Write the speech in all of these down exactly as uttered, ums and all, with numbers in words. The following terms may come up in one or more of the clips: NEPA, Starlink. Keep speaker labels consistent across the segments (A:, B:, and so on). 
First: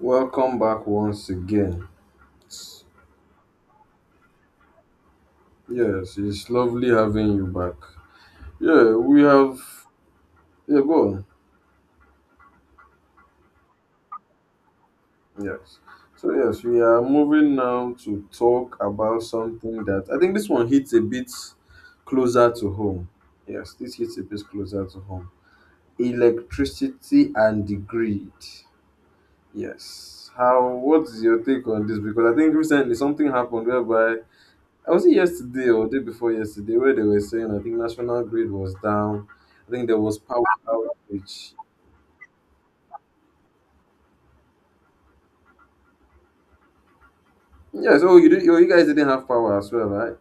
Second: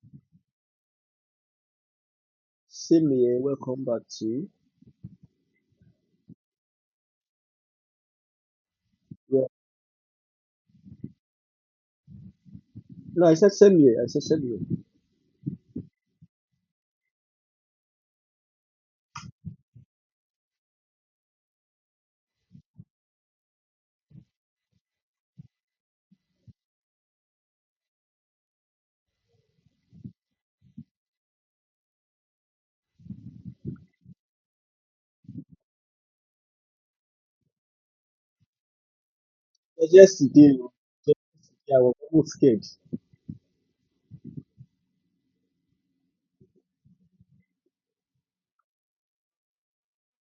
A: Welcome back once again. It's-
B: Same here. Welcome back to you.
A: Yes, it's lovely having you back. Yeah, we
B: Yeah.
A: have. Yeah, go on.
B: No, I said same here. I said Simeon.
A: Yes. So, yes, we are moving now to talk about something that I think this one hits a bit closer to home. Yes, this hits a bit closer to home. Electricity and the grid. Yes. How, what's your take on this? Because I think recently something happened whereby I was it yesterday or day before yesterday where they were saying I think National Grid was down. I think
B: But
A: there was power
B: yesterday, oh,
A: outage.
B: yesterday, I was almost scared.
A: Yeah, so you did, you you guys didn't have power as well, right?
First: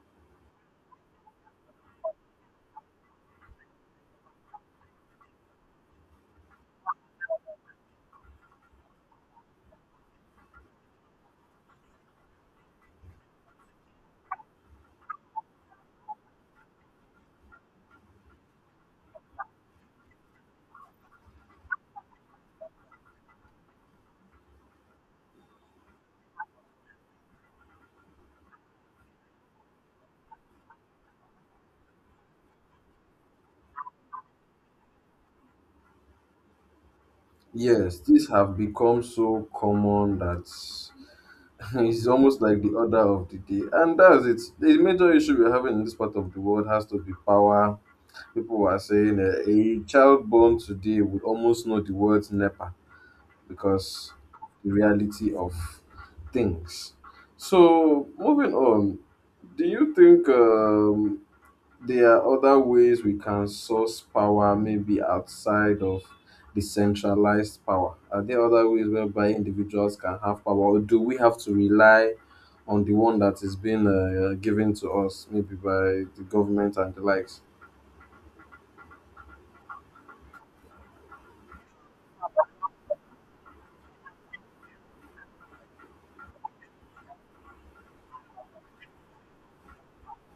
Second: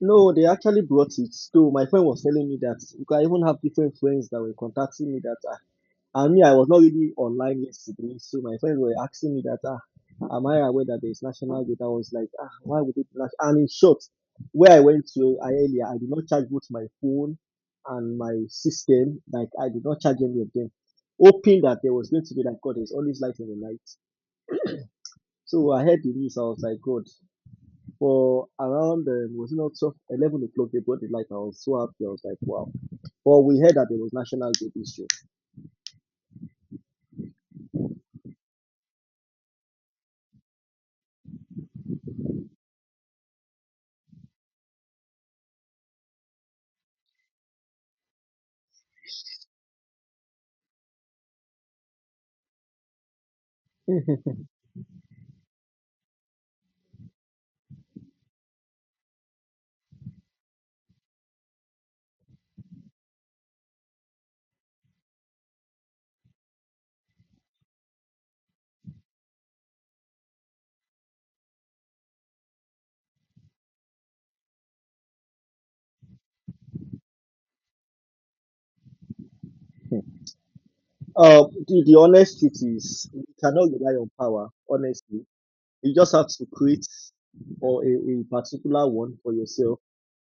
B: No, they actually brought it. So my friend was telling me that because I even have different friends that were contacting me that ah, And me, I was not really online yesterday, so my friends were asking me that, ah, am I aware that there's National Day? I was like, ah, why would it be national? And in short, where I went to I- earlier, I did not charge both my phone and my system. Like, I did not charge any of them, hoping that there was going to be like, God, there's always light in the night. So I heard the news, I was like, God, for around, um, was it not twelve, eleven o'clock, they brought the light. I was so happy, I was like, wow. But we heard that there was National Day this year.
A: Yes, these have become so common that it's almost like the order of the day. And that's it. The major issue we're having in this part of the world has to be power. People are saying uh, a child born today would almost know the words NEPA, because the reality of things. So, moving on, do you think um, there are other ways we can source power, maybe outside of decentralized power? Are there other ways whereby individuals can have power, or do we have to rely on the one that is being uh, given to us, maybe by the government and the likes?
B: Um, the, the honest truth is, you cannot rely on power, honestly. You just have to create or a, a particular one for yourself.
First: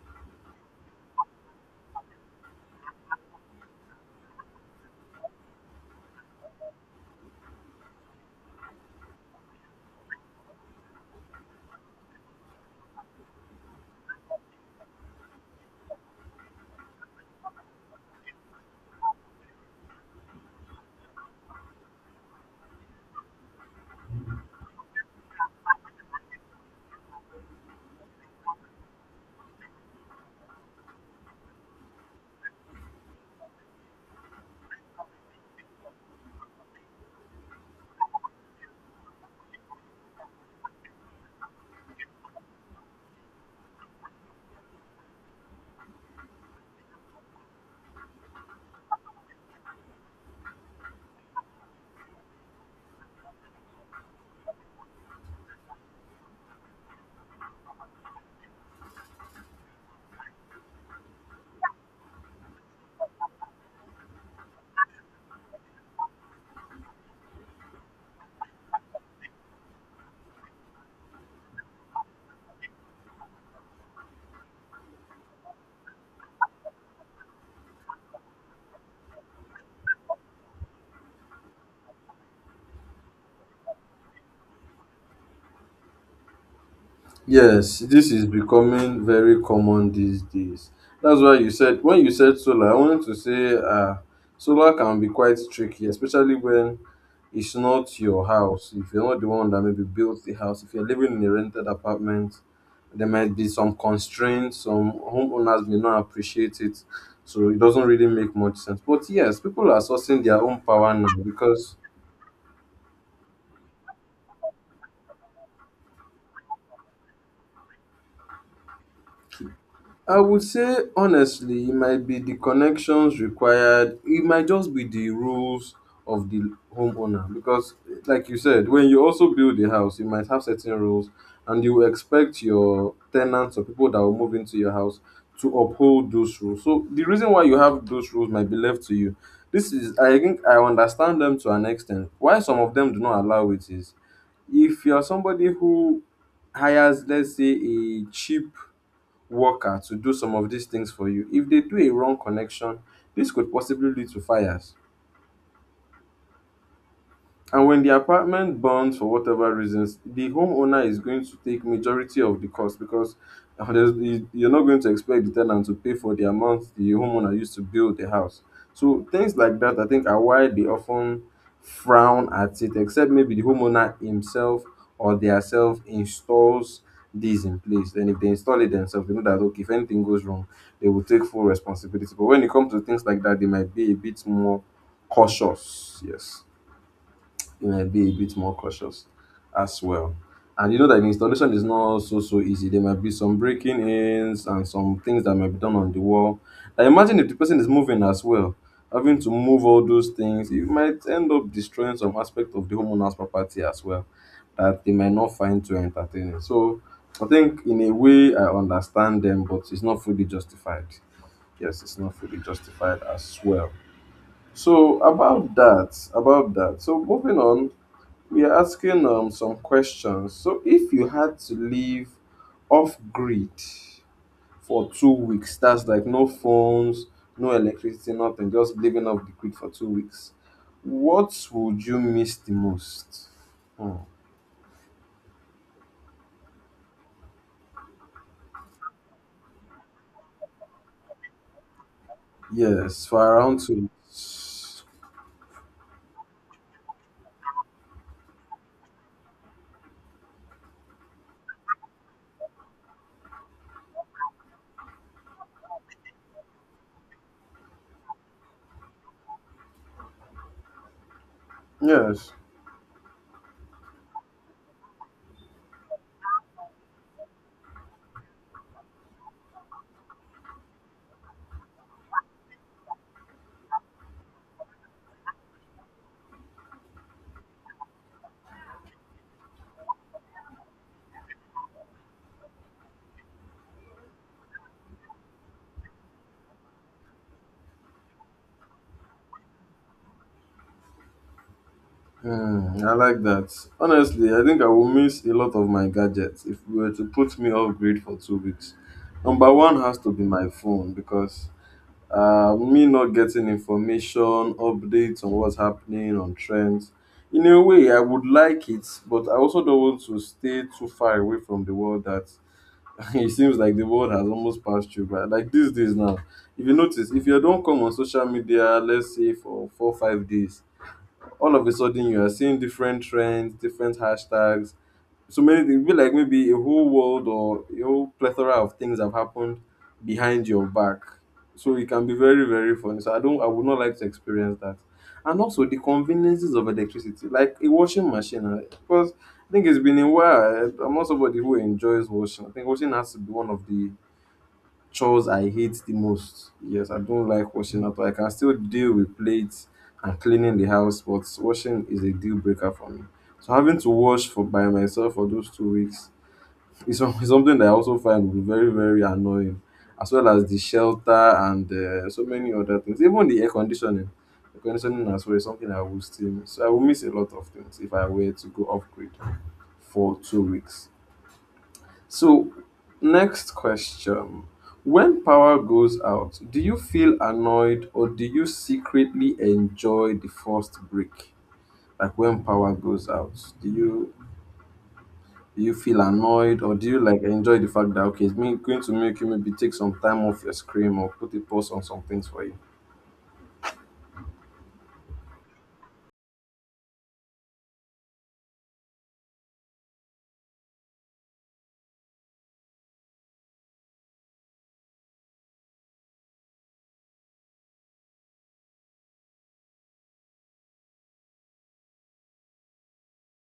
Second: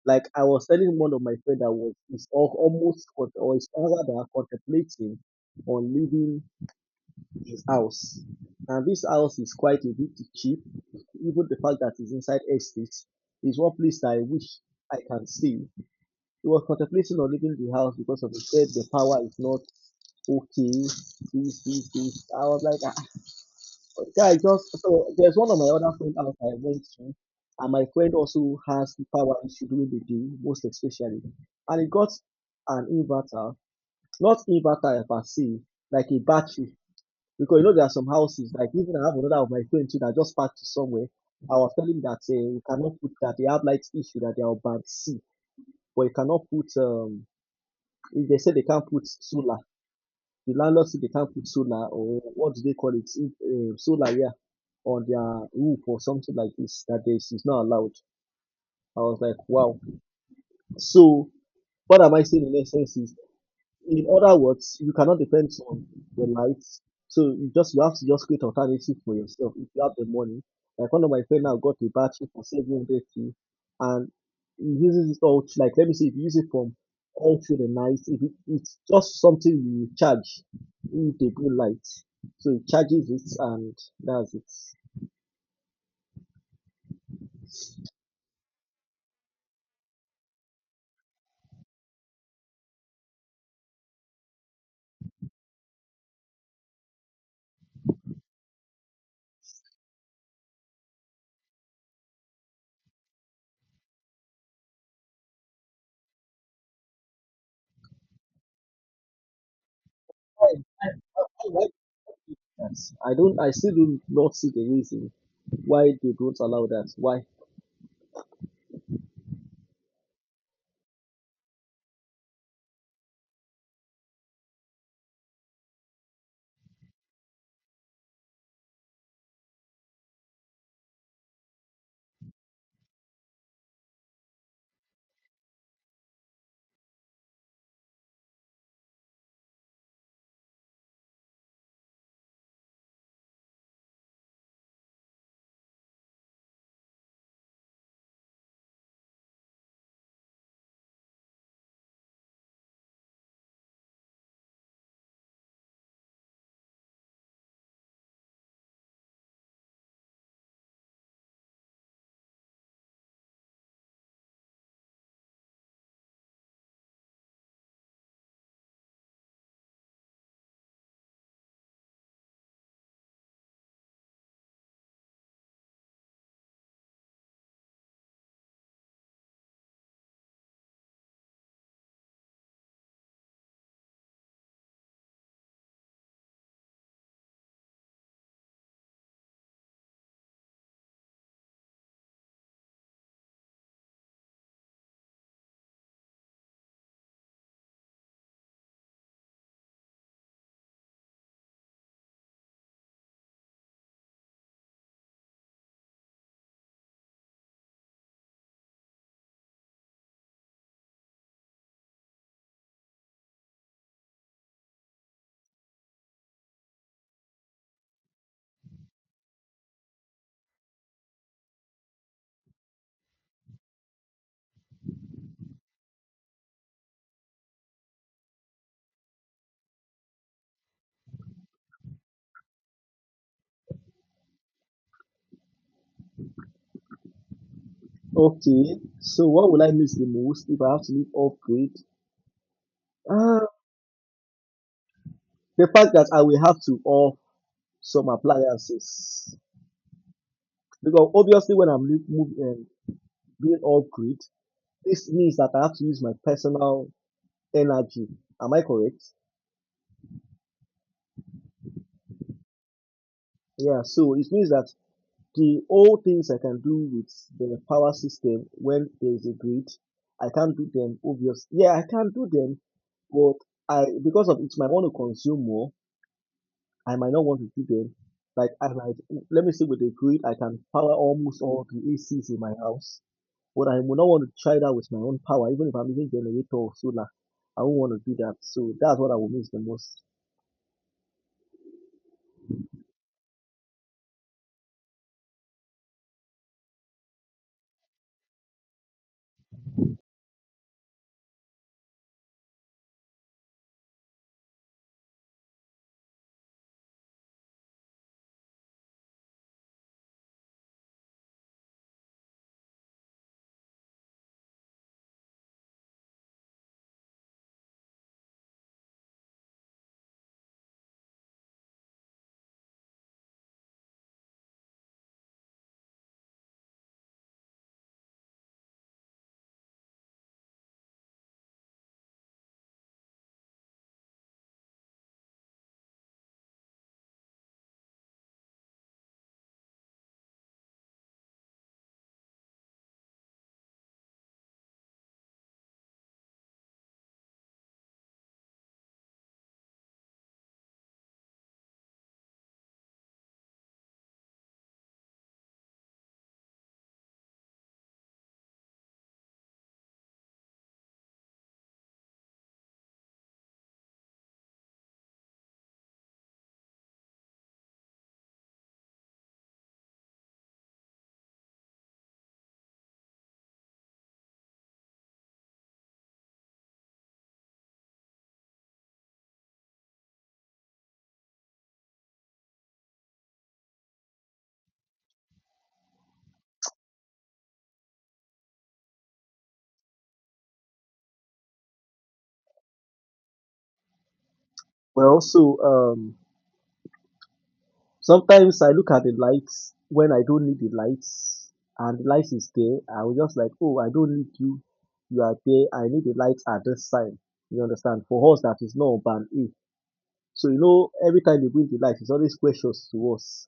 B: Like I was telling one of my friend that was is al- almost con- or is rather contemplating on leaving his house, and this house is quite a bit cheap. Even the fact that it's inside estate is one place that I wish I can see. He was contemplating on leaving the house because of the said the power is not okay, please, please, please. I was like, ah, guy, just so there's one of my other friends out I went to, and my friend also has power issue during the day, most especially. And he got an inverter, not inverter per se, like a battery. Because you know there are some houses, like even I have another of my friends too that just parked somewhere. I was telling him that uh, you cannot put that they have light issue that they are on band C, but you cannot put um if they say they can't put solar. The landlord say they can't put solar or what do they call it? Uh, solar, yeah, on their roof or something like this. That this is not allowed. I was like, wow. So what am I saying in essence is in other words, you cannot depend on the lights. So you just you have to just create alternative for yourself if you have the money. Like one of my friend now got a battery for seven thirty, and he uses it all. Like let me see, if you use it from all through the night, if it, it's just something you charge with a good light, so it charges it and that's it.
A: Yes, this is becoming very common these days. That's why you said when you said solar, I wanted to say uh solar can be quite tricky, especially when it's not your house. If you're not the one that maybe built the house, if you're living in a rented apartment, there might be some constraints, some homeowners may not appreciate it. So it doesn't really make much sense. But yes, people are sourcing their own
B: Why-
A: power now
B: why- why do
A: because
B: they do that? I don't. I still do not see the reason why they don't allow that. Why
A: I would say honestly, it might be the connections required. It might just be the rules of the homeowner because, like you said, when you also build a house, you might have certain rules, and you expect your tenants or people that will move into your house to uphold those rules. So the reason why you have those rules might be left to you. This is, I think, I understand them to an extent. Why some of them do not allow it is if you're somebody who hires, let's say, a cheap worker to do some of dis tins for you, if dey do a wrong connection, dis could possibly lead to fires. And when the apartment burns for whatever reasons, the homeowner is going to take majority of the cost because uh, there's- you- you're not going to expect the tenant to pay for the amount the homeowner used to build the house. So things like that, I think, are why they often frown at it, except maybe the homeowner himself or theirself installs these in place. Then if they install it themselves, they know that okay, if anything goes wrong, they will take full responsibility. But when it comes to things like that, they might be a bit more cautious. Yes, you might be a bit more cautious as well. And you know that the installation is not so so easy. There might be some breaking ins and some things that might be done on the wall. Now imagine if the person is moving as well, having to move all those things, it might end up destroying some aspect of the homeowner's property as well that they might not find too entertaining. So I think in a way I understand them, but it's not fully justified. Yes, it's not fully justified as well. So about that, about that. So moving on, we are asking um, some questions. So, if you had to live off grid for two weeks, that's like no phones, no electricity, nothing, just living off the grid for two weeks, what would you miss the most? Hmm.
B: Okay, so what will I miss the most if I have to leave off grid?
A: Yes, for
B: Uh,
A: around two weeks.
B: the fact that I will have to off some appliances. Because obviously, when I'm leave- move, um, being off grid, this means that I have to use my personal energy. Am I correct?
A: Yes.
B: Yeah, so it means that the all things I can do with the power system when there is a grid, I can't do them, obviously. Yeah, I can do them, but I because of it might want to consume more I might not want to see them. Like I might let me see with the grid, I can power almost all the A Cs in my house. But I will not want to try that with my own power, even if I'm using generator or solar. I won't want to do that. So that's what I will miss the most.
A: Hmm, I like that. Honestly, I think I will miss a lot of my gadgets if we were to put me off grid for two weeks. Number one has to be my phone because uh, me not getting information, updates on what's happening, on trends. In a way, I would like it, but I also don't want to stay too far away from the world that it seems like the world has almost passed you by. Like these days now, if you notice, if you don't come on social media, let's say for four or five days, all of a sudden you are seeing different trends, different hashtags, so many things. It'd be like maybe a whole world or a whole plethora of things have happened behind your back. So it can be very, very funny. So I don't I would not like to experience that. And also the conveniences of electricity, like a washing machine, right? Because I think it's been a while. I'm not somebody who enjoys washing. I think washing has to be one of the chores I hate the most. Yes, I don't like washing at all. I can still deal with plates and cleaning the house, but washing is a deal breaker for me. So having to wash for by myself for those two weeks is some- is something that I also find very very annoying, as well as the shelter and uh, so many other things. Even the air conditioning, the conditioning as well is something I will still miss. So I will miss a lot of things if I were to go upgrade for two weeks. So, next question. When power goes out, do you feel annoyed or do you secretly enjoy the first break? Like when power goes out, do you do you feel annoyed or do you like enjoy the fact that okay, it's me- going to make you maybe take some time off your screen or put a pause on some things for you?
B: But also, um, sometimes I look at the lights when I don't need the lights, and the lights is there. I will just like, oh, I don't need you. You are there. I need the lights at this time. You understand? For us, that is not band A. So you know, every time they bring the lights, it's always precious to us.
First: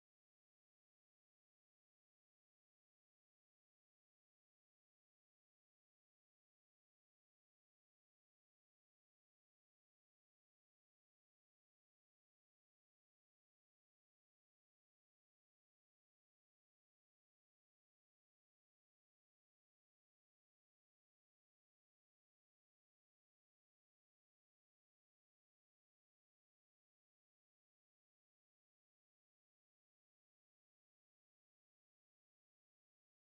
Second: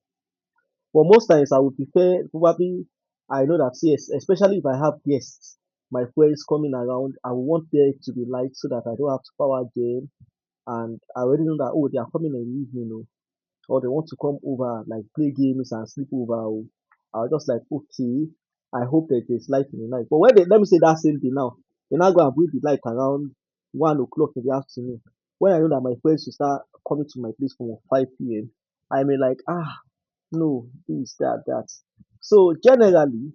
B: But most times I would prefer probably I know that yes, especially if I have guests, my friends coming around, I would want there to be light so that I don't have to power them, and I already know that oh, they are coming in the evening, oh, or they want to come over like play games and sleep over, oh. I'll just like okay, I hope that there's light in the night. But when they let me say that same thing now, they now go and bring the light around one o'clock in the afternoon. When I know that my friends will start coming to my place from five p m, I may like ah no, this, that, that, so generally,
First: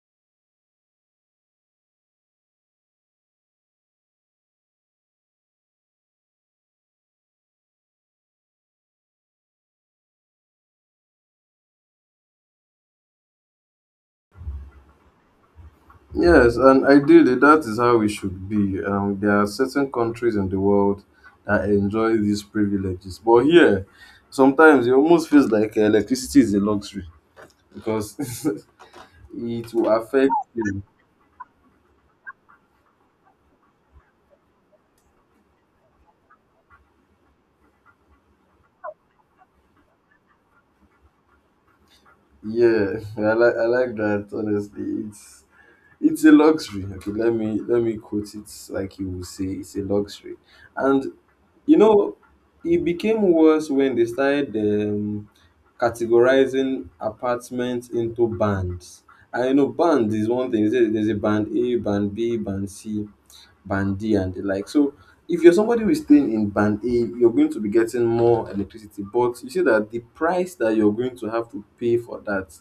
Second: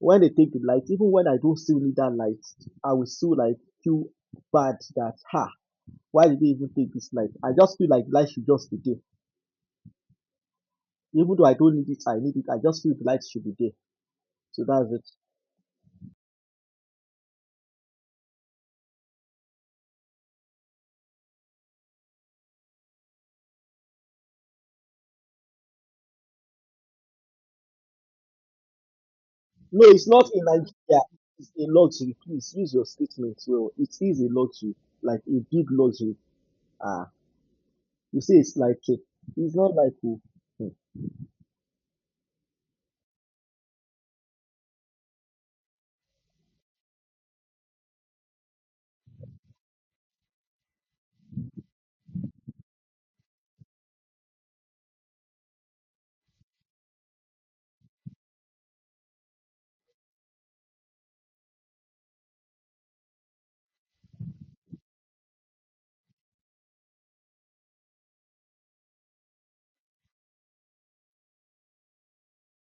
B: when they take the light, even when I don't still need that light, I will still like feel bad that, ha. Why did they even take this light? I just feel like light should just be there, even though I don't need it, I need it, I just feel the light should be there. So that's it.
A: Yes, and ideally, that is how it should be. Um, there are certain countries in the world that enjoy these privileges, but here, sometimes it almost feels like electricity is a luxury because it
B: No,
A: will
B: it's not
A: affect
B: in
A: you.
B: Nigeria. It's a luxury, please use your statement well, it is a luxury, like a big luxury. Ah, you say it's like a, it's not like a.
A: Yeah, I like I like that. Honestly, it's it's a luxury. Okay, let me let me quote it like you will say, it's a luxury, and you know, it became worse when they started. Um, categorizing apartments into bands. I know, band is one thing. You say there's a band A, band B, band C, band D, and the like. So if you're somebody who is staying in band A, you're going to be getting more electricity. But you see that the price that you're going to have to pay for that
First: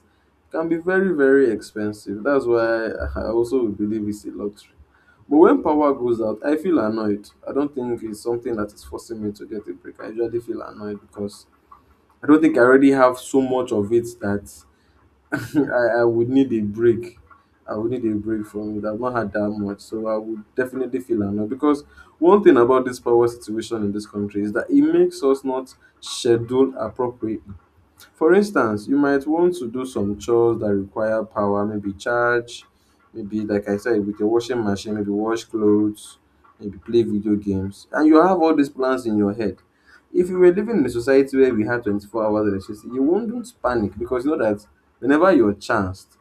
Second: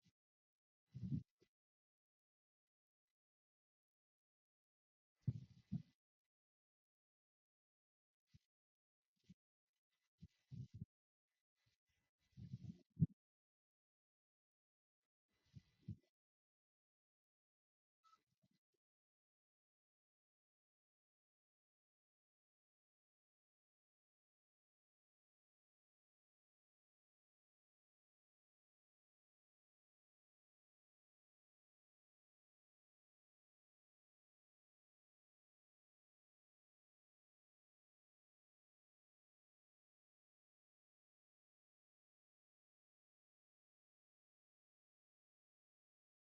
A: can be very, very expensive. That's why I also believe it's a luxury. But when power goes out, I feel annoyed. I don't think it's something that is forcing me to get a break. I usually feel annoyed because I don't think I already have so much of it that I, I would need a break. I would need a break from it. I've not had that much, so I would definitely feel annoyed. Because one thing about this power situation in this country is that it makes us not schedule appropriately. For instance, you might want to do some chores that require power, maybe charge, maybe like I said, with a washing machine, maybe wash clothes, maybe play video games. And you have all these plans in your head. If you were living in a society where we had twenty-four hours electricity, you wouldn't panic because you know that whenever you're chanced,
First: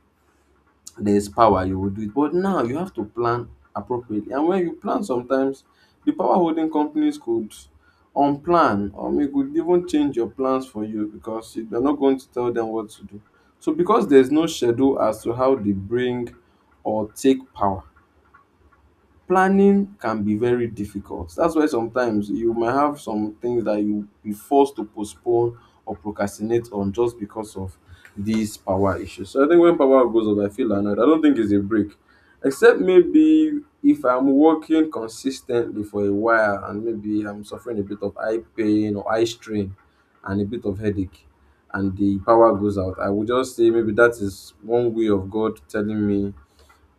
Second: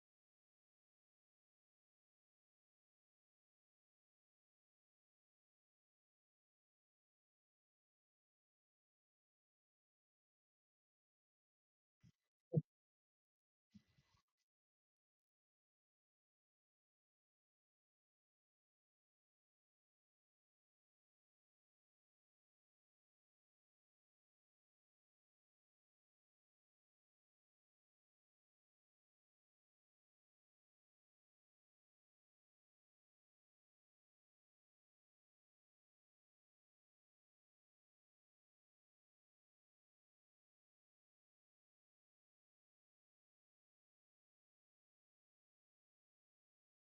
A: there's power you will do it. But now you have to plan appropriately, and when you plan sometimes the power holding companies could unplan or may could even change your plans for you because you- you're not going to tell them what to do. So because there's no schedule as to how they bring or take power, planning can be very difficult. That's why sometimes you might have some things that you be forced to postpone or procrastinate on just because of these power issues. So I think when power goes off, I feel annoyed. I don't think it's a break, except maybe if I'm working consistently for a while and maybe I'm suffering a bit of eye pain or eye strain and a bit of headache and the power goes out, I would just say maybe that is one way of God telling me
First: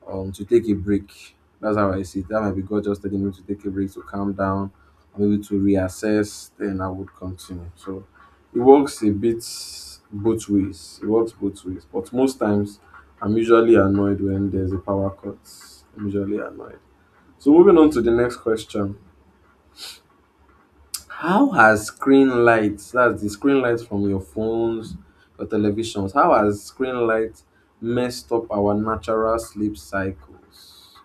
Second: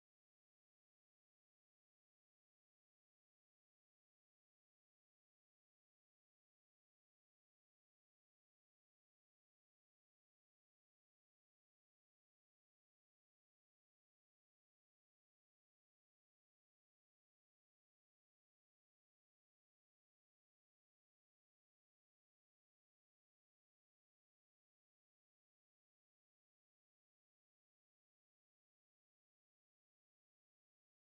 A: um to take a break. That's how I see it. That might be God just telling me to take a break, to calm down, maybe to reassess, then I would continue. So it works a bit both ways. It works both ways. But most times I'm usually annoyed when there's a power cut. I'm usually annoyed. So moving on to the next question. How has screen lights, that's the screen lights from your phones, your televisions, how has screen light messed up our natural sleep cycles?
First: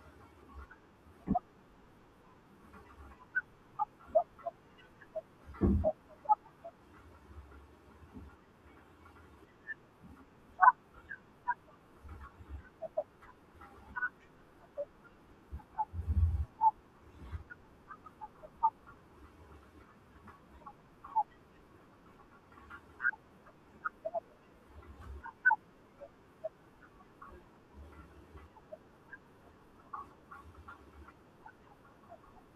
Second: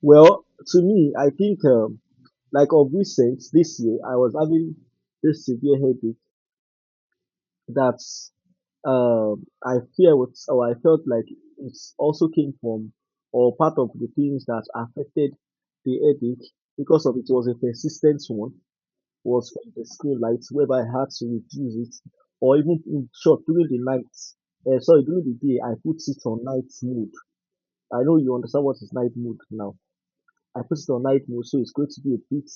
B: Well, to me, I think um Like of recent, this year, I was having this severe headache that um, I fear was, or I felt like it also came from or part of the things that affected the headache because of it was a persistent one was from the screen lights whereby I had to reduce it or even in short during the night. Uh, sorry, during the day I put it on night mode. I know you understand what is night mode now. I put it on night mode, so it's going to be a bit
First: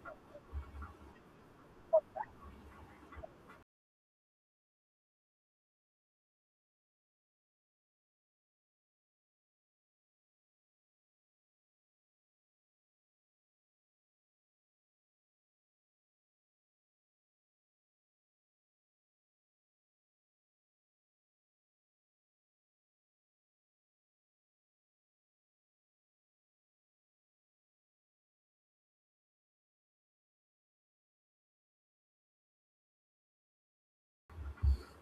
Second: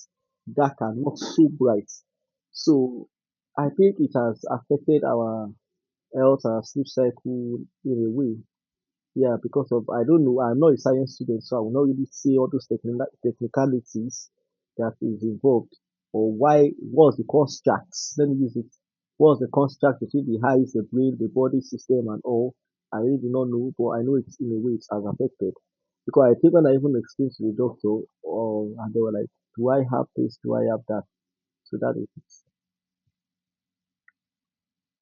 B: dark and not so bright. So I think it has affected our health, our sleep cycle in a way. Yeah, because of I don't know. I'm not a science student, so I will not really see all those technical technicalities that is involved, or why what's the construct? Let me use it. What's the construct between the eyes, the brain, the body system, and all? I really do not know, but I know it's in a way it has affected. Because I think when I even explained to the doctor, um, and they were like, "Do I have this? Do I have that?" So that is it.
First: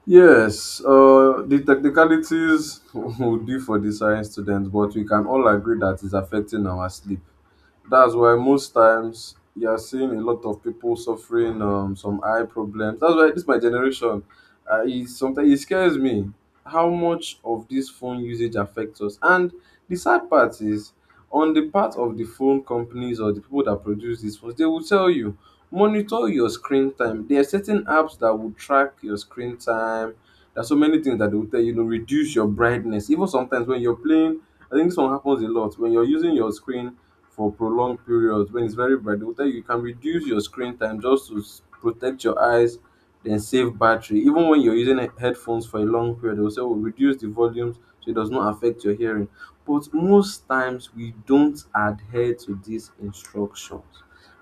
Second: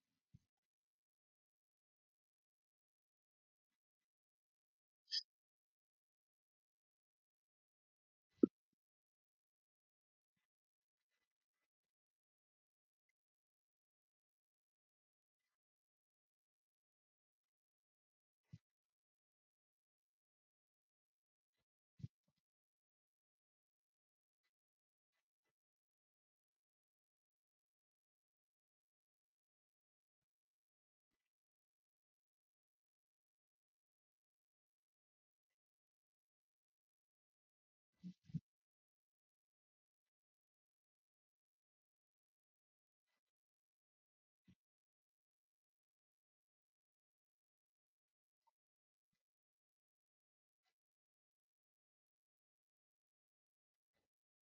A: Yes, uh, the technicalities would be for the science students, but we can all agree that it's affecting our sleep. That's why most times you are seeing a lot of people suffering um, some eye problems. That's why this my generation. Uh, is sometimes it scares me how much of this phone usage affects us. And the sad part is, on the part of the phone companies or the people that produce these phones, they will tell you monitor your screen time. There are certain apps that will track your screen time. There are so many things that they will tell you, you know, reduce your brightness. Even sometimes when you're playing, I think this one happens a lot when you're using your screen for prolonged periods when it's very bright, they will tell you you can reduce your screen time just to s- protect your eyes, then save battery. Even when you're using he- headphones for a long period, they will say, oh, reduce the volumes so it does not affect your hearing. But most times we don't adhere to these instructions.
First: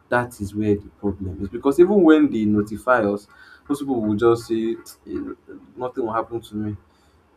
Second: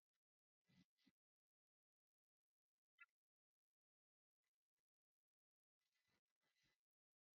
A: That is where the problem is because even when they notify us, most people will just say, "Eh, nothing will happen to me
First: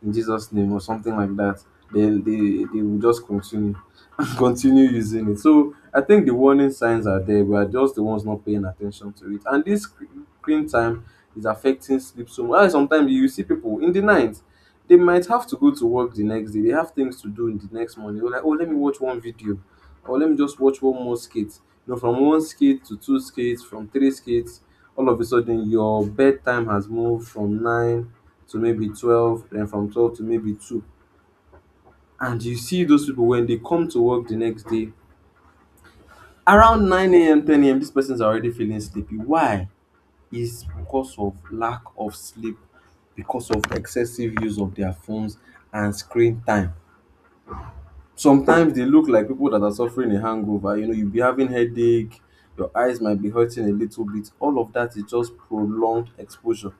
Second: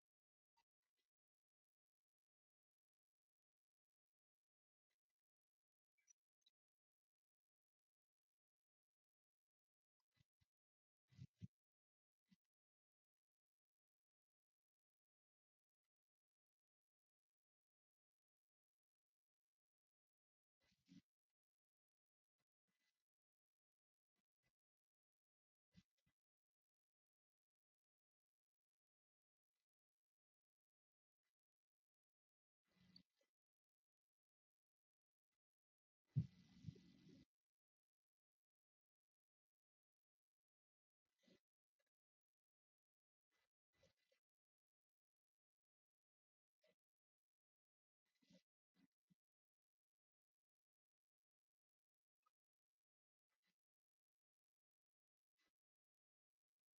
A: in Jesus' name," or something like that, then they, they will just continue continue using it. So I think the warning signs are there. We are just the ones not paying attention to it. And this sc- screen time is affecting sleep so much. And sometimes you see people in the night, they might have to go to work the next day. They have things to do in the next morning. They're like, oh, let me watch one video, or let me just watch one more skit. You know, from one skit to two skits, from three skits, all of a sudden your bedtime has moved from nine to maybe twelve, then from twelve to maybe two. And you see those people when they come to work the next day, around nine a m, ten a m, this person's already feeling sleepy. Why? It's because of lack of sleep, because of excessive use of their phones and screen time. Sometimes they look like people that are suffering a hangover. You know, you'll be having headache, your eyes might be hurting a little bit. All of that is just prolonged exposure.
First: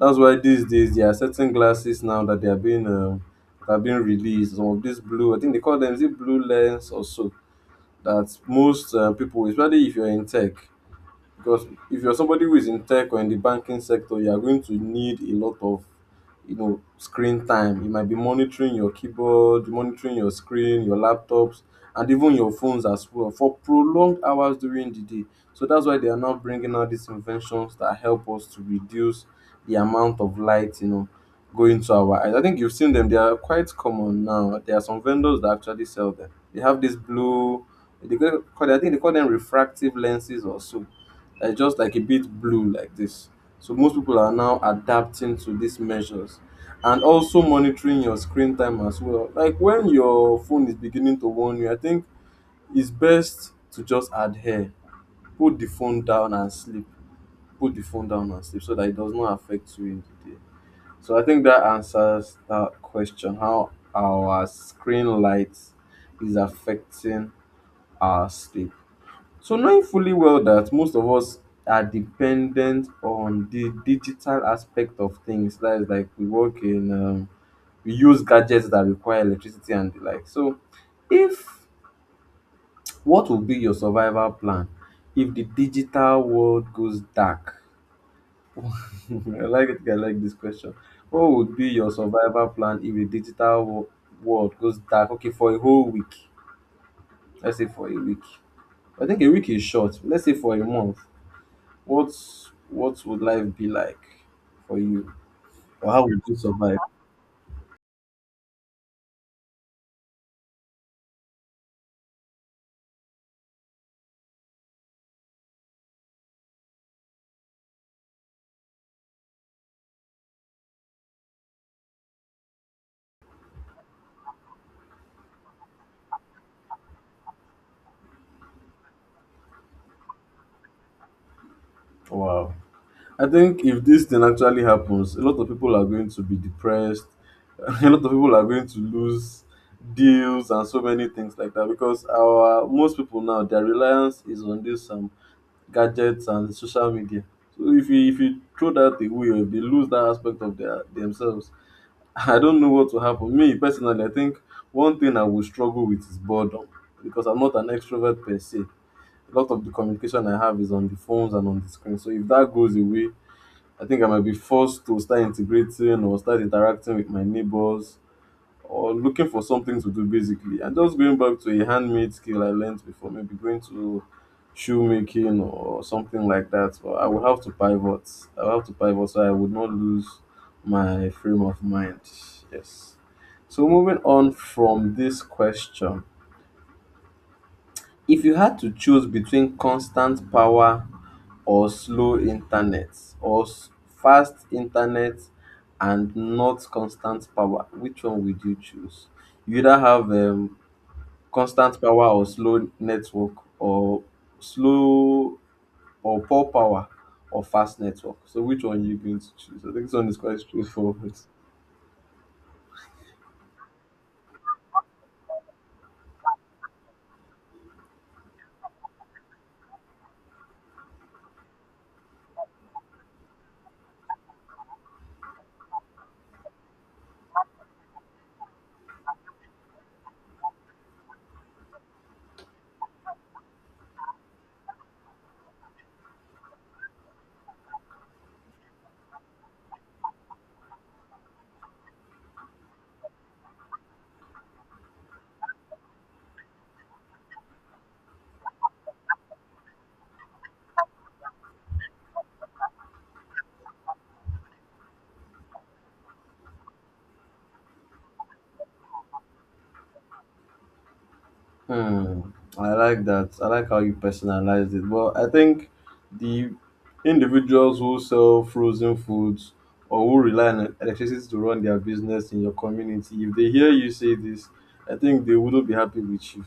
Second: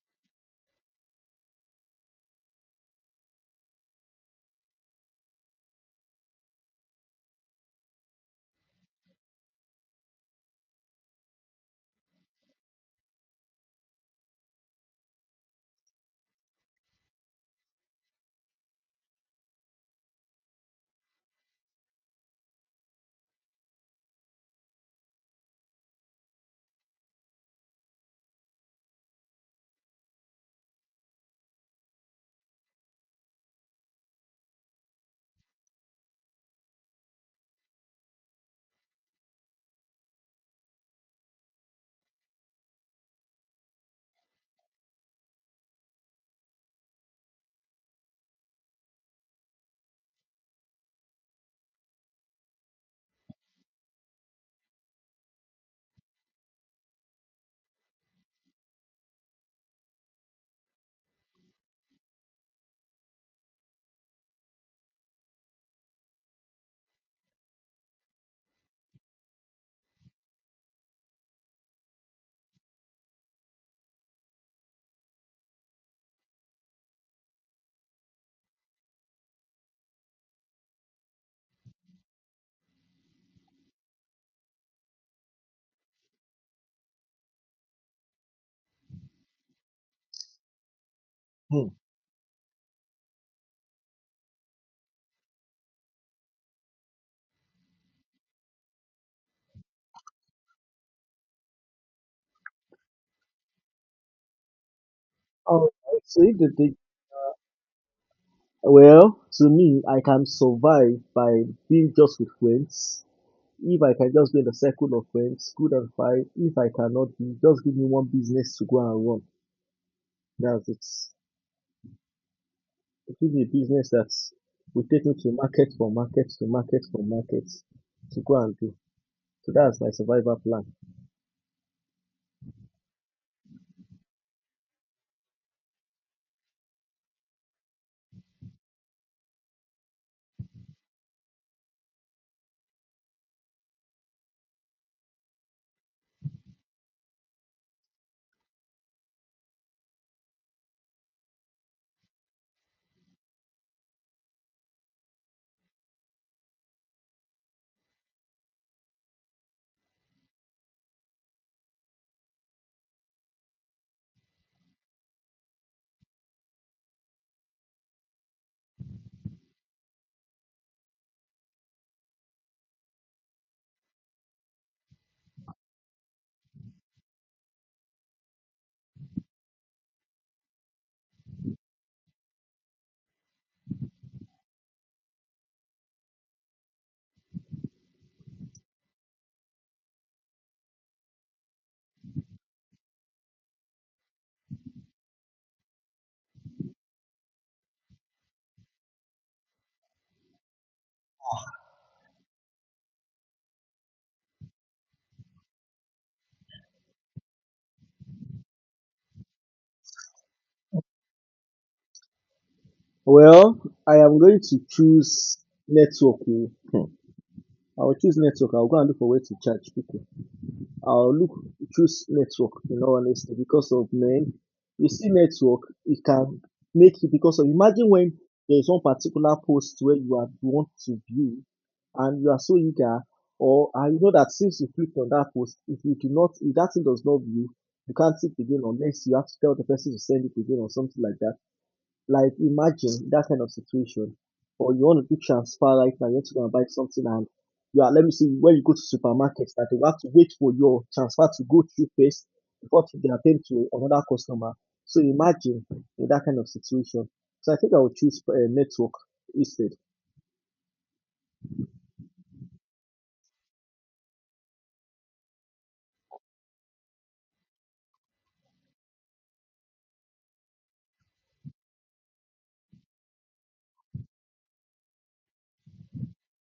A: That's why these days there are certain glasses now that they are being um, that are being released. Some of these blue, I think they call them, is it blue lens or so? That most uh, people, especially if you're in tech, because if you're somebody who is in tech or in the banking sector, you are going to need a lot of, you know, screen time. You might be monitoring your keyboard, monitoring your screen, your laptops, and even your phones as well for prolonged hours during the day. So that's why they are now bringing out these inventions that help us to reduce the amount of light, you know, going to our eyes. I think you've seen them, they are quite common now. There are some vendors that actually sell them. They have this blue, they go- call- I think they call them refractive lenses or so. Uh, just like a bit blue like this. So most people are now adapting to these measures and also monitoring your screen time as well. Like when your phone is beginning to warn you, I think it's best to just adhere. Put the phone down and sleep. Put the phone down and sleep so that it does not affect you in the day. So I think that answers that question, how our screen light is affecting our sleep. So knowing fully well that most of us are dependent on the digital aspect of things, that is, like, we work in, um, we use gadgets that require electricity and the like. So if, what would be your survival plan if the digital world goes dark? I like it. I like this question. What would
B: Hmm.
A: be your survival plan if the digital wo- world goes dark? Okay, for a whole week. Let's say for a week. I think a week is short. Let's say for a month. What's what would life be like for you?
B: Oh,
A: Or how would
B: so
A: you
B: if the thing,
A: survive?
B: well, to me, I can survive by being just with friends. If I can just be in the circle of friends, good and fine. If I cannot be, just give me one business to go and run. That's it. Give me a business that will take me to market for market to market for market to go and do. So that's my survival plan.
A: Wow. I think if this thing actually happens, a lot of people are going to be depressed. A lot of people are going to lose deals and so many things like that because our most people now, their reliance is on this um gadgets and social media. So if you if you throw that away, or if they lose that aspect of their themselves, I don't know what will happen. Me personally, I think one thing I will struggle with is boredom because I'm not an extrovert per se. A lot of the communication I have is on the phones and on the screen. So if that goes away, I think I might be forced to start integrating or start interacting with my neighbors, or looking for something to do basically, and just going back to a handmade skill I learned before. Maybe going to shoemaking or something like that, but I will have to pivot. I will have to pivot so I would not lose my frame of mind. Yes. So moving on from this question, if you had to choose between constant power or slow internet, or s- fast internet and not constant power, which one would you choose? You either have um, constant power or slow network, or slow, or poor power or fast network. So which one you going to choose? I think this one is quite straightforward.
B: Well, I am going to choose network. Oh. Hmm. I will choose network. I will go and look for where to charge people. I'll look choose network in all honesty because of men. You see network, it can make you because of imagine when there's one particular post where you are you want to view, and you are so eager or and you know that since you clicked on that post, if you do not if that thing does not view, you can't see it again unless you have to tell the person to send it again or something like that. Like imagine that kind of situation, or you want to do transfer right now, you're just gonna buy something and you are let me see when you go to supermarket that you have to wait for your transfer to go through first before to- they attend to another customer. So imagine in that kind of situation. So I think I would choose uh, network instead.
A: Hmm. I like that. I like how you personalized it. Well, I think the individuals who sell frozen foods or who rely on electricity to run their business in your community, if they hear you say this, I think they wouldn't be happy with you,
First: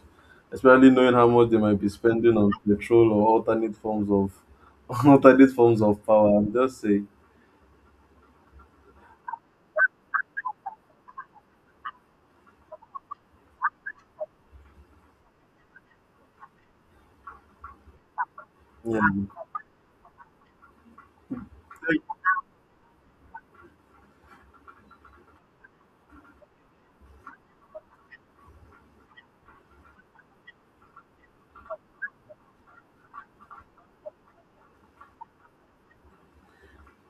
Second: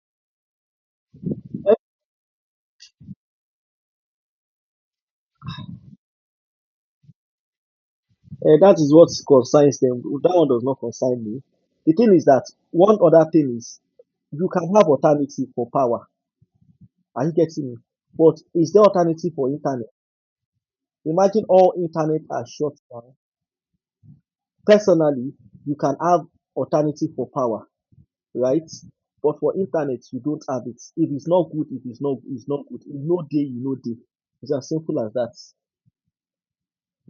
A: especially knowing how much they might be spending on petrol or alternate forms of alternate forms of power. I'm just saying.
B: Uh, that is what concerns them. That one does not concern me. The thing is that one other thing is you can have alternative for power. Are you getting me? But is there
A: Yeah.
B: alternative for internet? Imagine all internet are shut down. Personally, you can have alternative for power, right? But for internet, you don't have it. If it's not good, if it's not, it's not good. You know day, you know day. It's as simple as that.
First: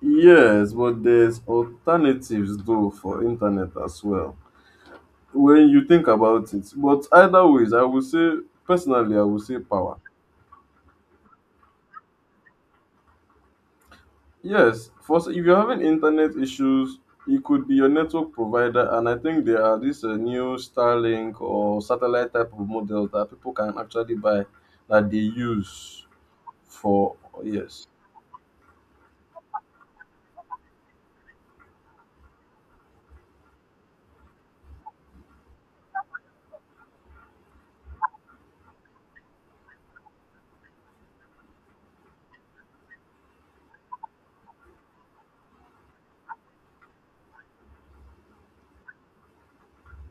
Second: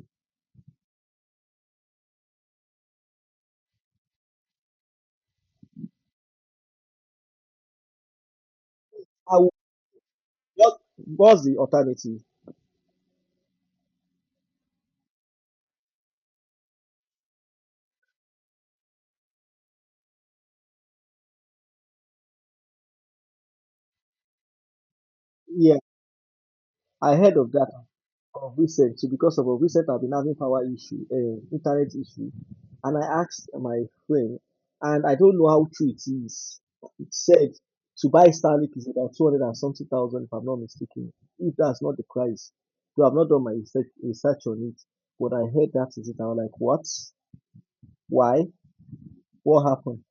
A: Yes, but there's alternatives though for internet as well, when you think about it. But either ways, I would say personally, I
B: I
A: would
B: will,
A: say power.
B: what, was the alternative?
A: Yes, for s- if you're having internet issues, it could be your network provider, and I think there are this uh, new Starlink or satellite type of models that people can actually buy that they
B: Yeah,
A: use
B: I
A: for,
B: heard of that.
A: yes,
B: Of recent, so because of of recent I've been having power issue, um, internet issue, and I asked my friend, and I don't know how true it is. It said to buy Starlink is about two hundred and something thousand, if I'm not mistaken. If that's not the price, so I've not done my research, research on it, but I heard that is it. I was like, what? Why? What happened?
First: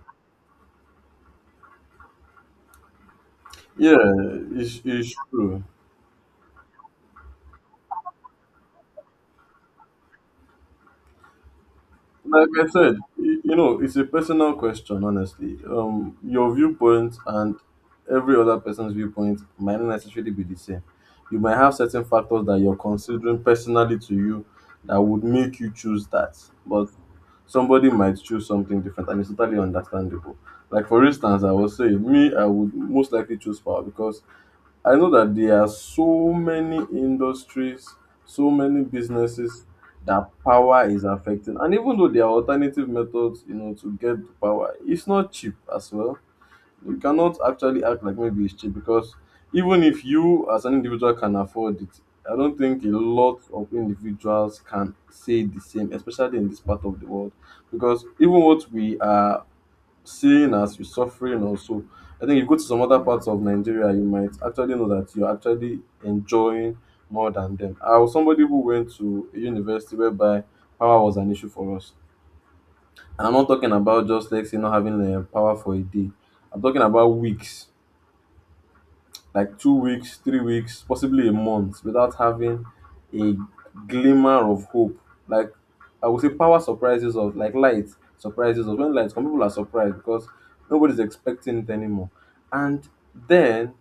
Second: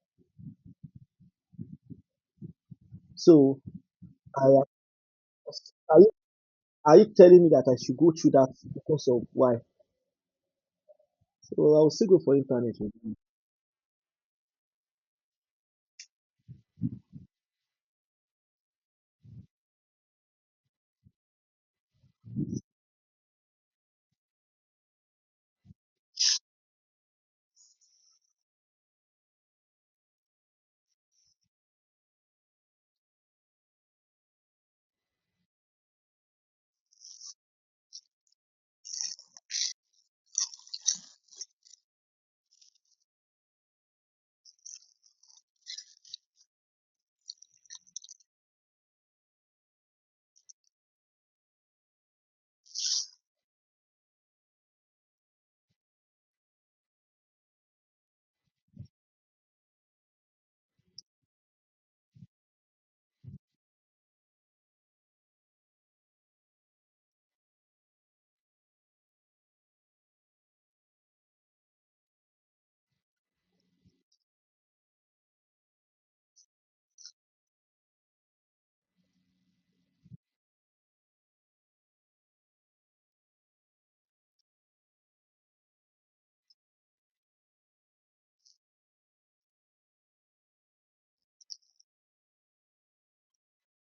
B: So
A: yeah,
B: I
A: it's, it's true.
B: asked, are you are you telling me that I should go through that because of why? So I will still go for
A: Like I
B: internet.
A: said, y- you know, it's a personal question, honestly. Um, your viewpoint and every other person's viewpoint might not necessarily be the same. You might have certain factors that you're considering personally to you that would make you choose that, but somebody might choose something different, and it's totally understandable. Like for instance, I was say me, I would most likely choose power because I know that there are so many industries, so many businesses that power is affecting. And even though there are alternative methods, you know, to get the power, it's not cheap as well. You cannot actually act like maybe it's cheap because even if you as an individual can afford it, I don't think a lot of individuals can say the same, especially in this part of the world. Because even what we are seeing as you're suffering also. I think if you go to some other parts of Nigeria, you might actually know that you're actually enjoying more than them. I was somebody who went to a university whereby power was an issue for us. And I'm not talking about just let's say not having uh, power for a day. I'm talking about weeks, like two weeks, three weeks, possibly a month without having a glimmer of hope. Like, I would say power surprises us, like light surprises us. When light, some people are surprised because nobody's expecting it anymore. And then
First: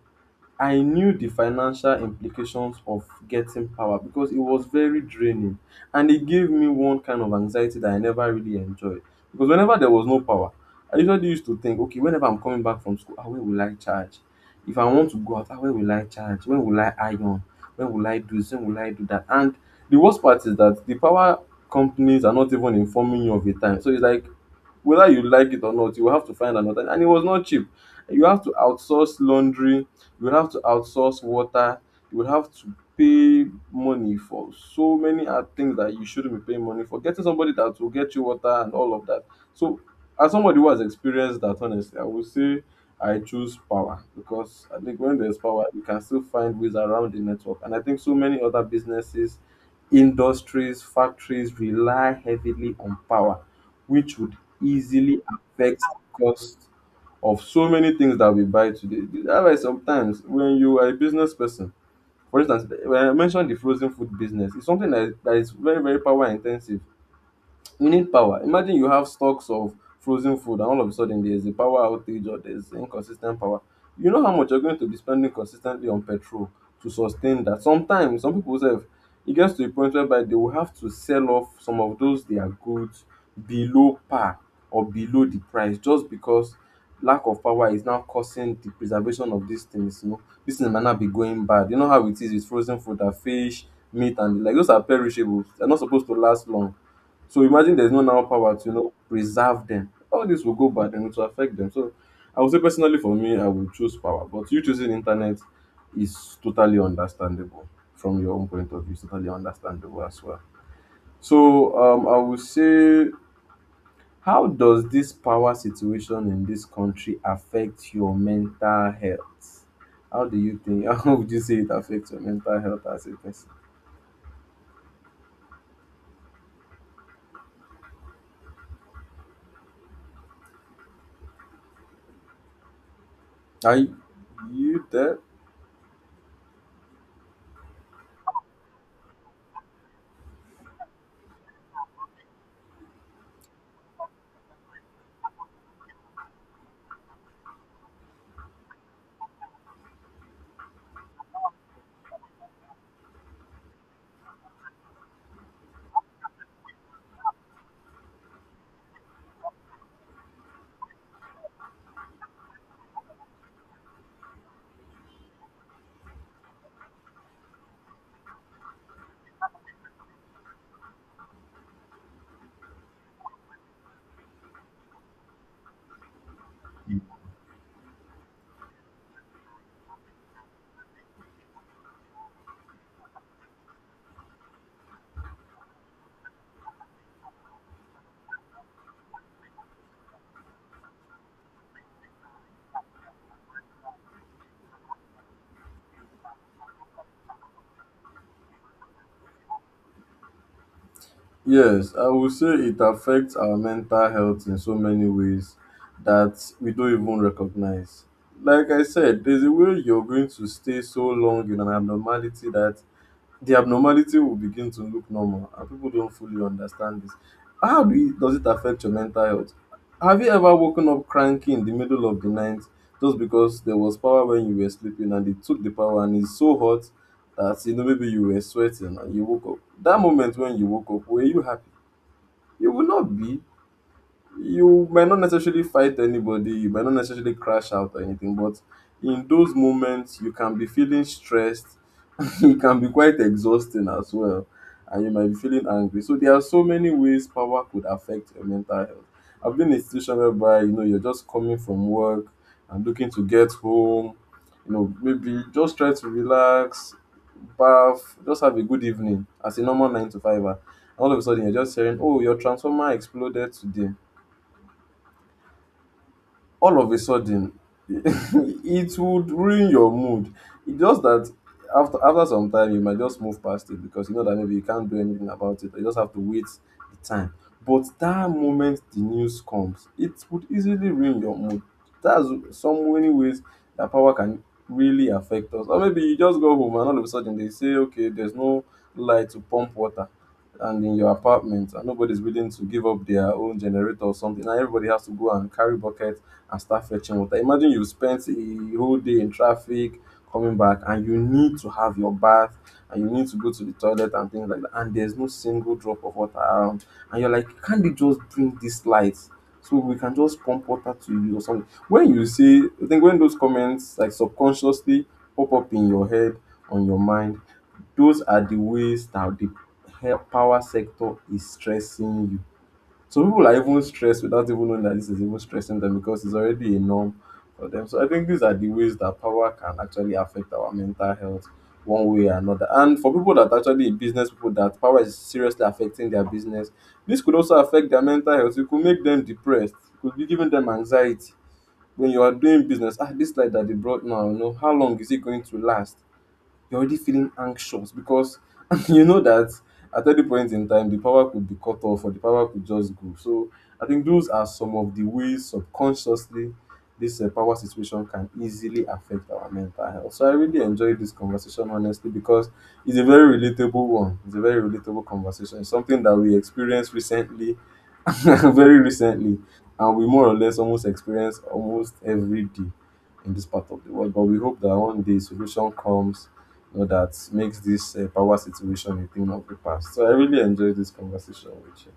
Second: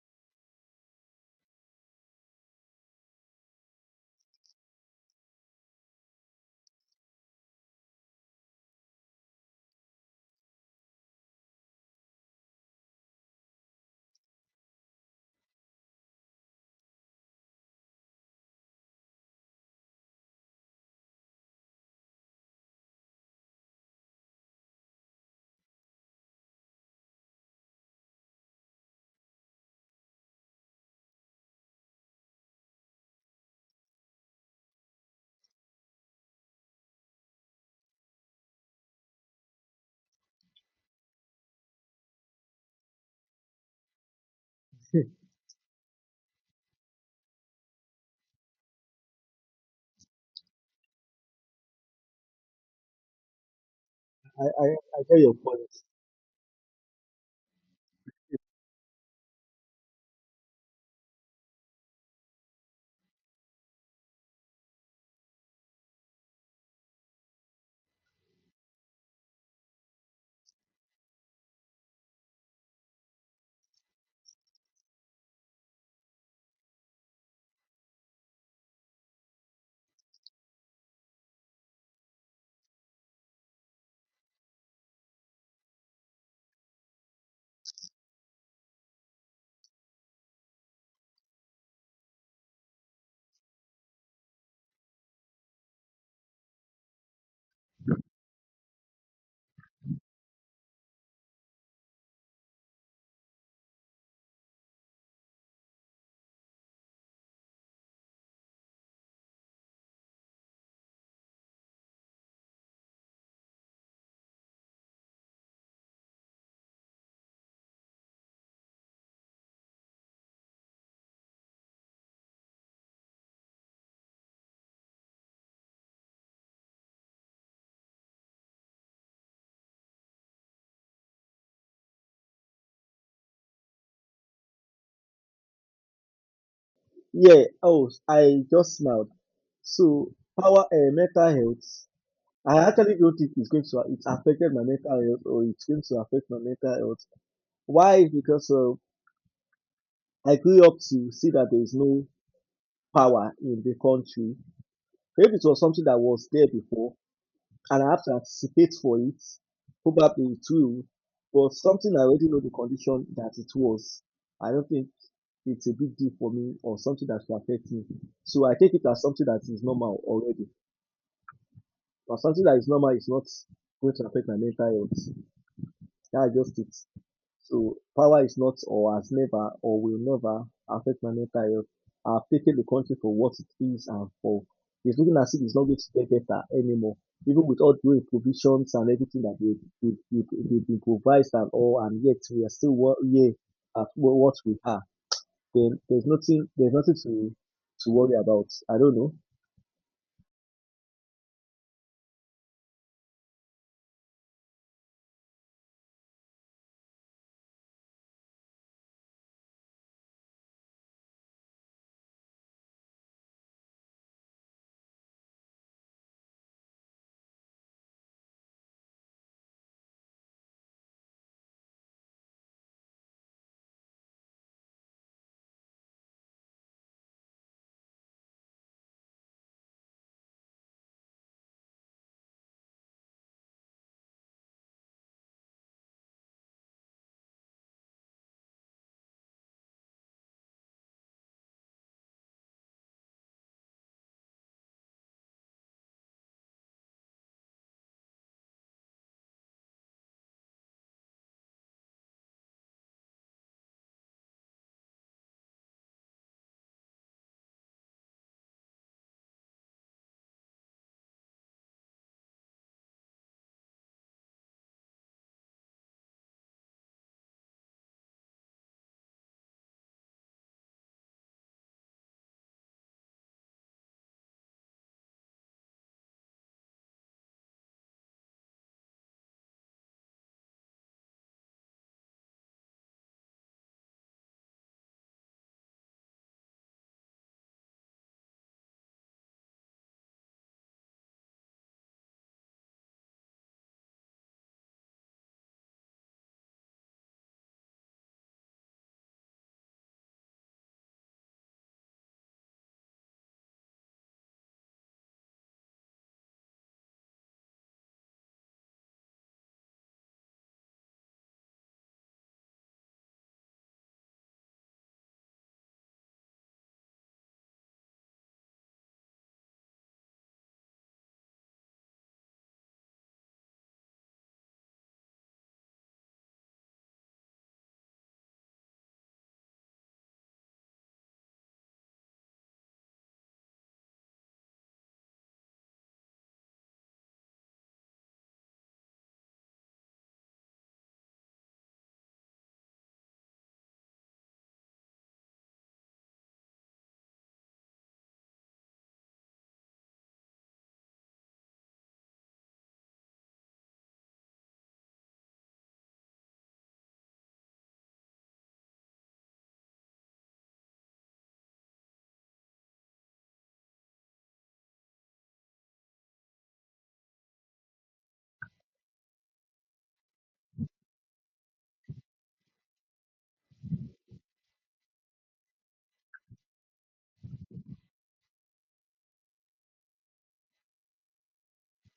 A: I knew the financial implications of getting power because it was very draining, and it gave me one kind of anxiety that I never really enjoyed. Because whenever there was no power, I usually used to think, okay, whenever I'm coming back from school, ah, where will I charge? If I want to go out, ah, where will I charge? When will I iron? When will I do this? When will I do that? And the worst part is that the power companies are not even informing you of the time. So it's like whether you like it or not, you will have to find another. And it was not cheap. You have to outsource laundry, you have to outsource water, you will have to pay money for so many other things that you shouldn't be paying money for. Getting somebody that will get you water and all of that. So, as somebody who has experienced that, honestly, I would say I choose power because I think
B: I
A: when there's power, you can still find ways around the network. And I think so many other businesses industries, factories rely heavily on power, which would
B: I, I get
A: easily
B: your point.
A: affect the cost of so many things that we buy today. That's why sometimes when you are a business person, for instance, when I mentioned the frozen food business, it's something that, that is very, very power intensive. We need power. Imagine you have stocks of frozen food and all of a sudden there's a power outage or there's inconsistent power. You know how much you're going to be spending consistently on petrol to sustain that. Sometimes some people say it gets to a point whereby they will have to sell off some of those their goods below par or below the price just because lack of power is now causing the preservation of these things. You know, these things might not be going bad. You know how it is with frozen food and fish, meat and the like, those are perishables. They're not supposed to last long, so imagine there's no now power to, you know, preserve them. All this will go bad and it will affect them. So I would say personally for me, I would choose power. But you choosing internet is totally understandable from your own point of view. It's totally understandable as well. So um, I would say, how does this power situation in this country affect your mental health? How do you think? How would you say it affects your mental health as a person? Are you you there?
B: Yeah, oh, I just smiled. So, power, uh, mental health. I actually don't think it's going to, it's affected my mental health or it's going to affect my mental health. Why? Is Because uh, I grew up to see that there is no power in the country. Maybe it was something that was there before, and I have to anticipate for it. Probably it will, but something I already know the condition that it was. I don't think it's a big deal for me or something that should affect me. So I take it as something that is normal already. But something that is normal is not going to affect my mental health. That's just it. So power is not or has never or will never affect my mental health. I've taken the country for what it is, and for it's looking as if it's not going to get better anymore. Even with all the provisions and everything that they they they they've been improvised and all, and yet we are still wo- here at wh- what we are. Then there's nothing there's nothing to to worry about. I don't know.
A: Yes, I would say it affects our mental health in so many ways that we don't even recognize. Like I said, there's a way you're going to stay so long in an abnormality that the abnormality will begin to look normal and people don't fully understand this. How do you, does it affect your mental health? Have you ever woken up cranky in the middle of the night just because there was power when you were sleeping and they took the power and it's so hot that you know maybe you were sweating and you woke up? That moment when you woke up, were you happy? You will not be, you might not necessarily fight anybody, you might not necessarily crash out or anything, but in those moments, you can be feeling stressed, it can be quite exhausting as well, and you might be feeling angry. So there are so many ways power could affect your mental health. I've been in a situation whereby you know you're just coming from work and looking to get home, you know, maybe just try to relax, bath, just have a good evening as a normal nine to fiver. And all of a sudden you're just hearing, oh, your transformer exploded today, all of a sudden it would ruin your mood. It's just that after after some time you might just move past it because you know that maybe you can't do anything about it. You just have to wait the time. But that moment the news comes, it would easily ruin your mood. That's some many ways that power can really affect us. Or maybe you just go home and all of a sudden they say, okay, there's no light to pump water and in your apartment and nobody's willing to give up their own generator or something and everybody has to go and carry bucket and start fetching water. Imagine you spent a whole day in traffic coming back and you need to have your bath and you need to go to the toilet and things like that. And there's no single drop of water around. And you're like, can't they just bring this light? So we can just pump water to you or something. When you see, I think when those comments like subconsciously pop up in your head, on your mind, those are the ways that the he- power sector is stressing you. Some people are even stressed without even knowing that this is even stressing them because it's already a norm for them. So I think these are the ways that power can actually affect our mental health one way or another. And for people that actually in business, people that power is seriously affecting their business, this could also affect their mental health. It could make them depressed, it could be giving them anxiety. When you are doing business, ah, this light that they brought now, you know, how long is it going to last? You're already feeling anxious because you know that at any point in time the power could be cut off or the power could just go. So I think those are some of the ways subconsciously this uh, power situation can easily affect our mental health. So I really enjoyed this conversation honestly because it's a very relatable one. It's a very relatable conversation. It's something that we experienced recently, very recently, and we more or less almost experience almost every day in this part of the world. But we hope that one day solution comes, you know, that makes this uh, power situation a thing of the past. So I really enjoyed this conversation with you.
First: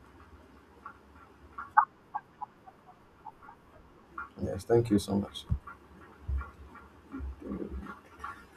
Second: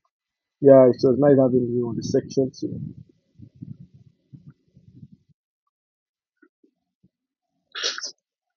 B: Yeah, it was nice having you on the section today.
A: Yes, thank you so much.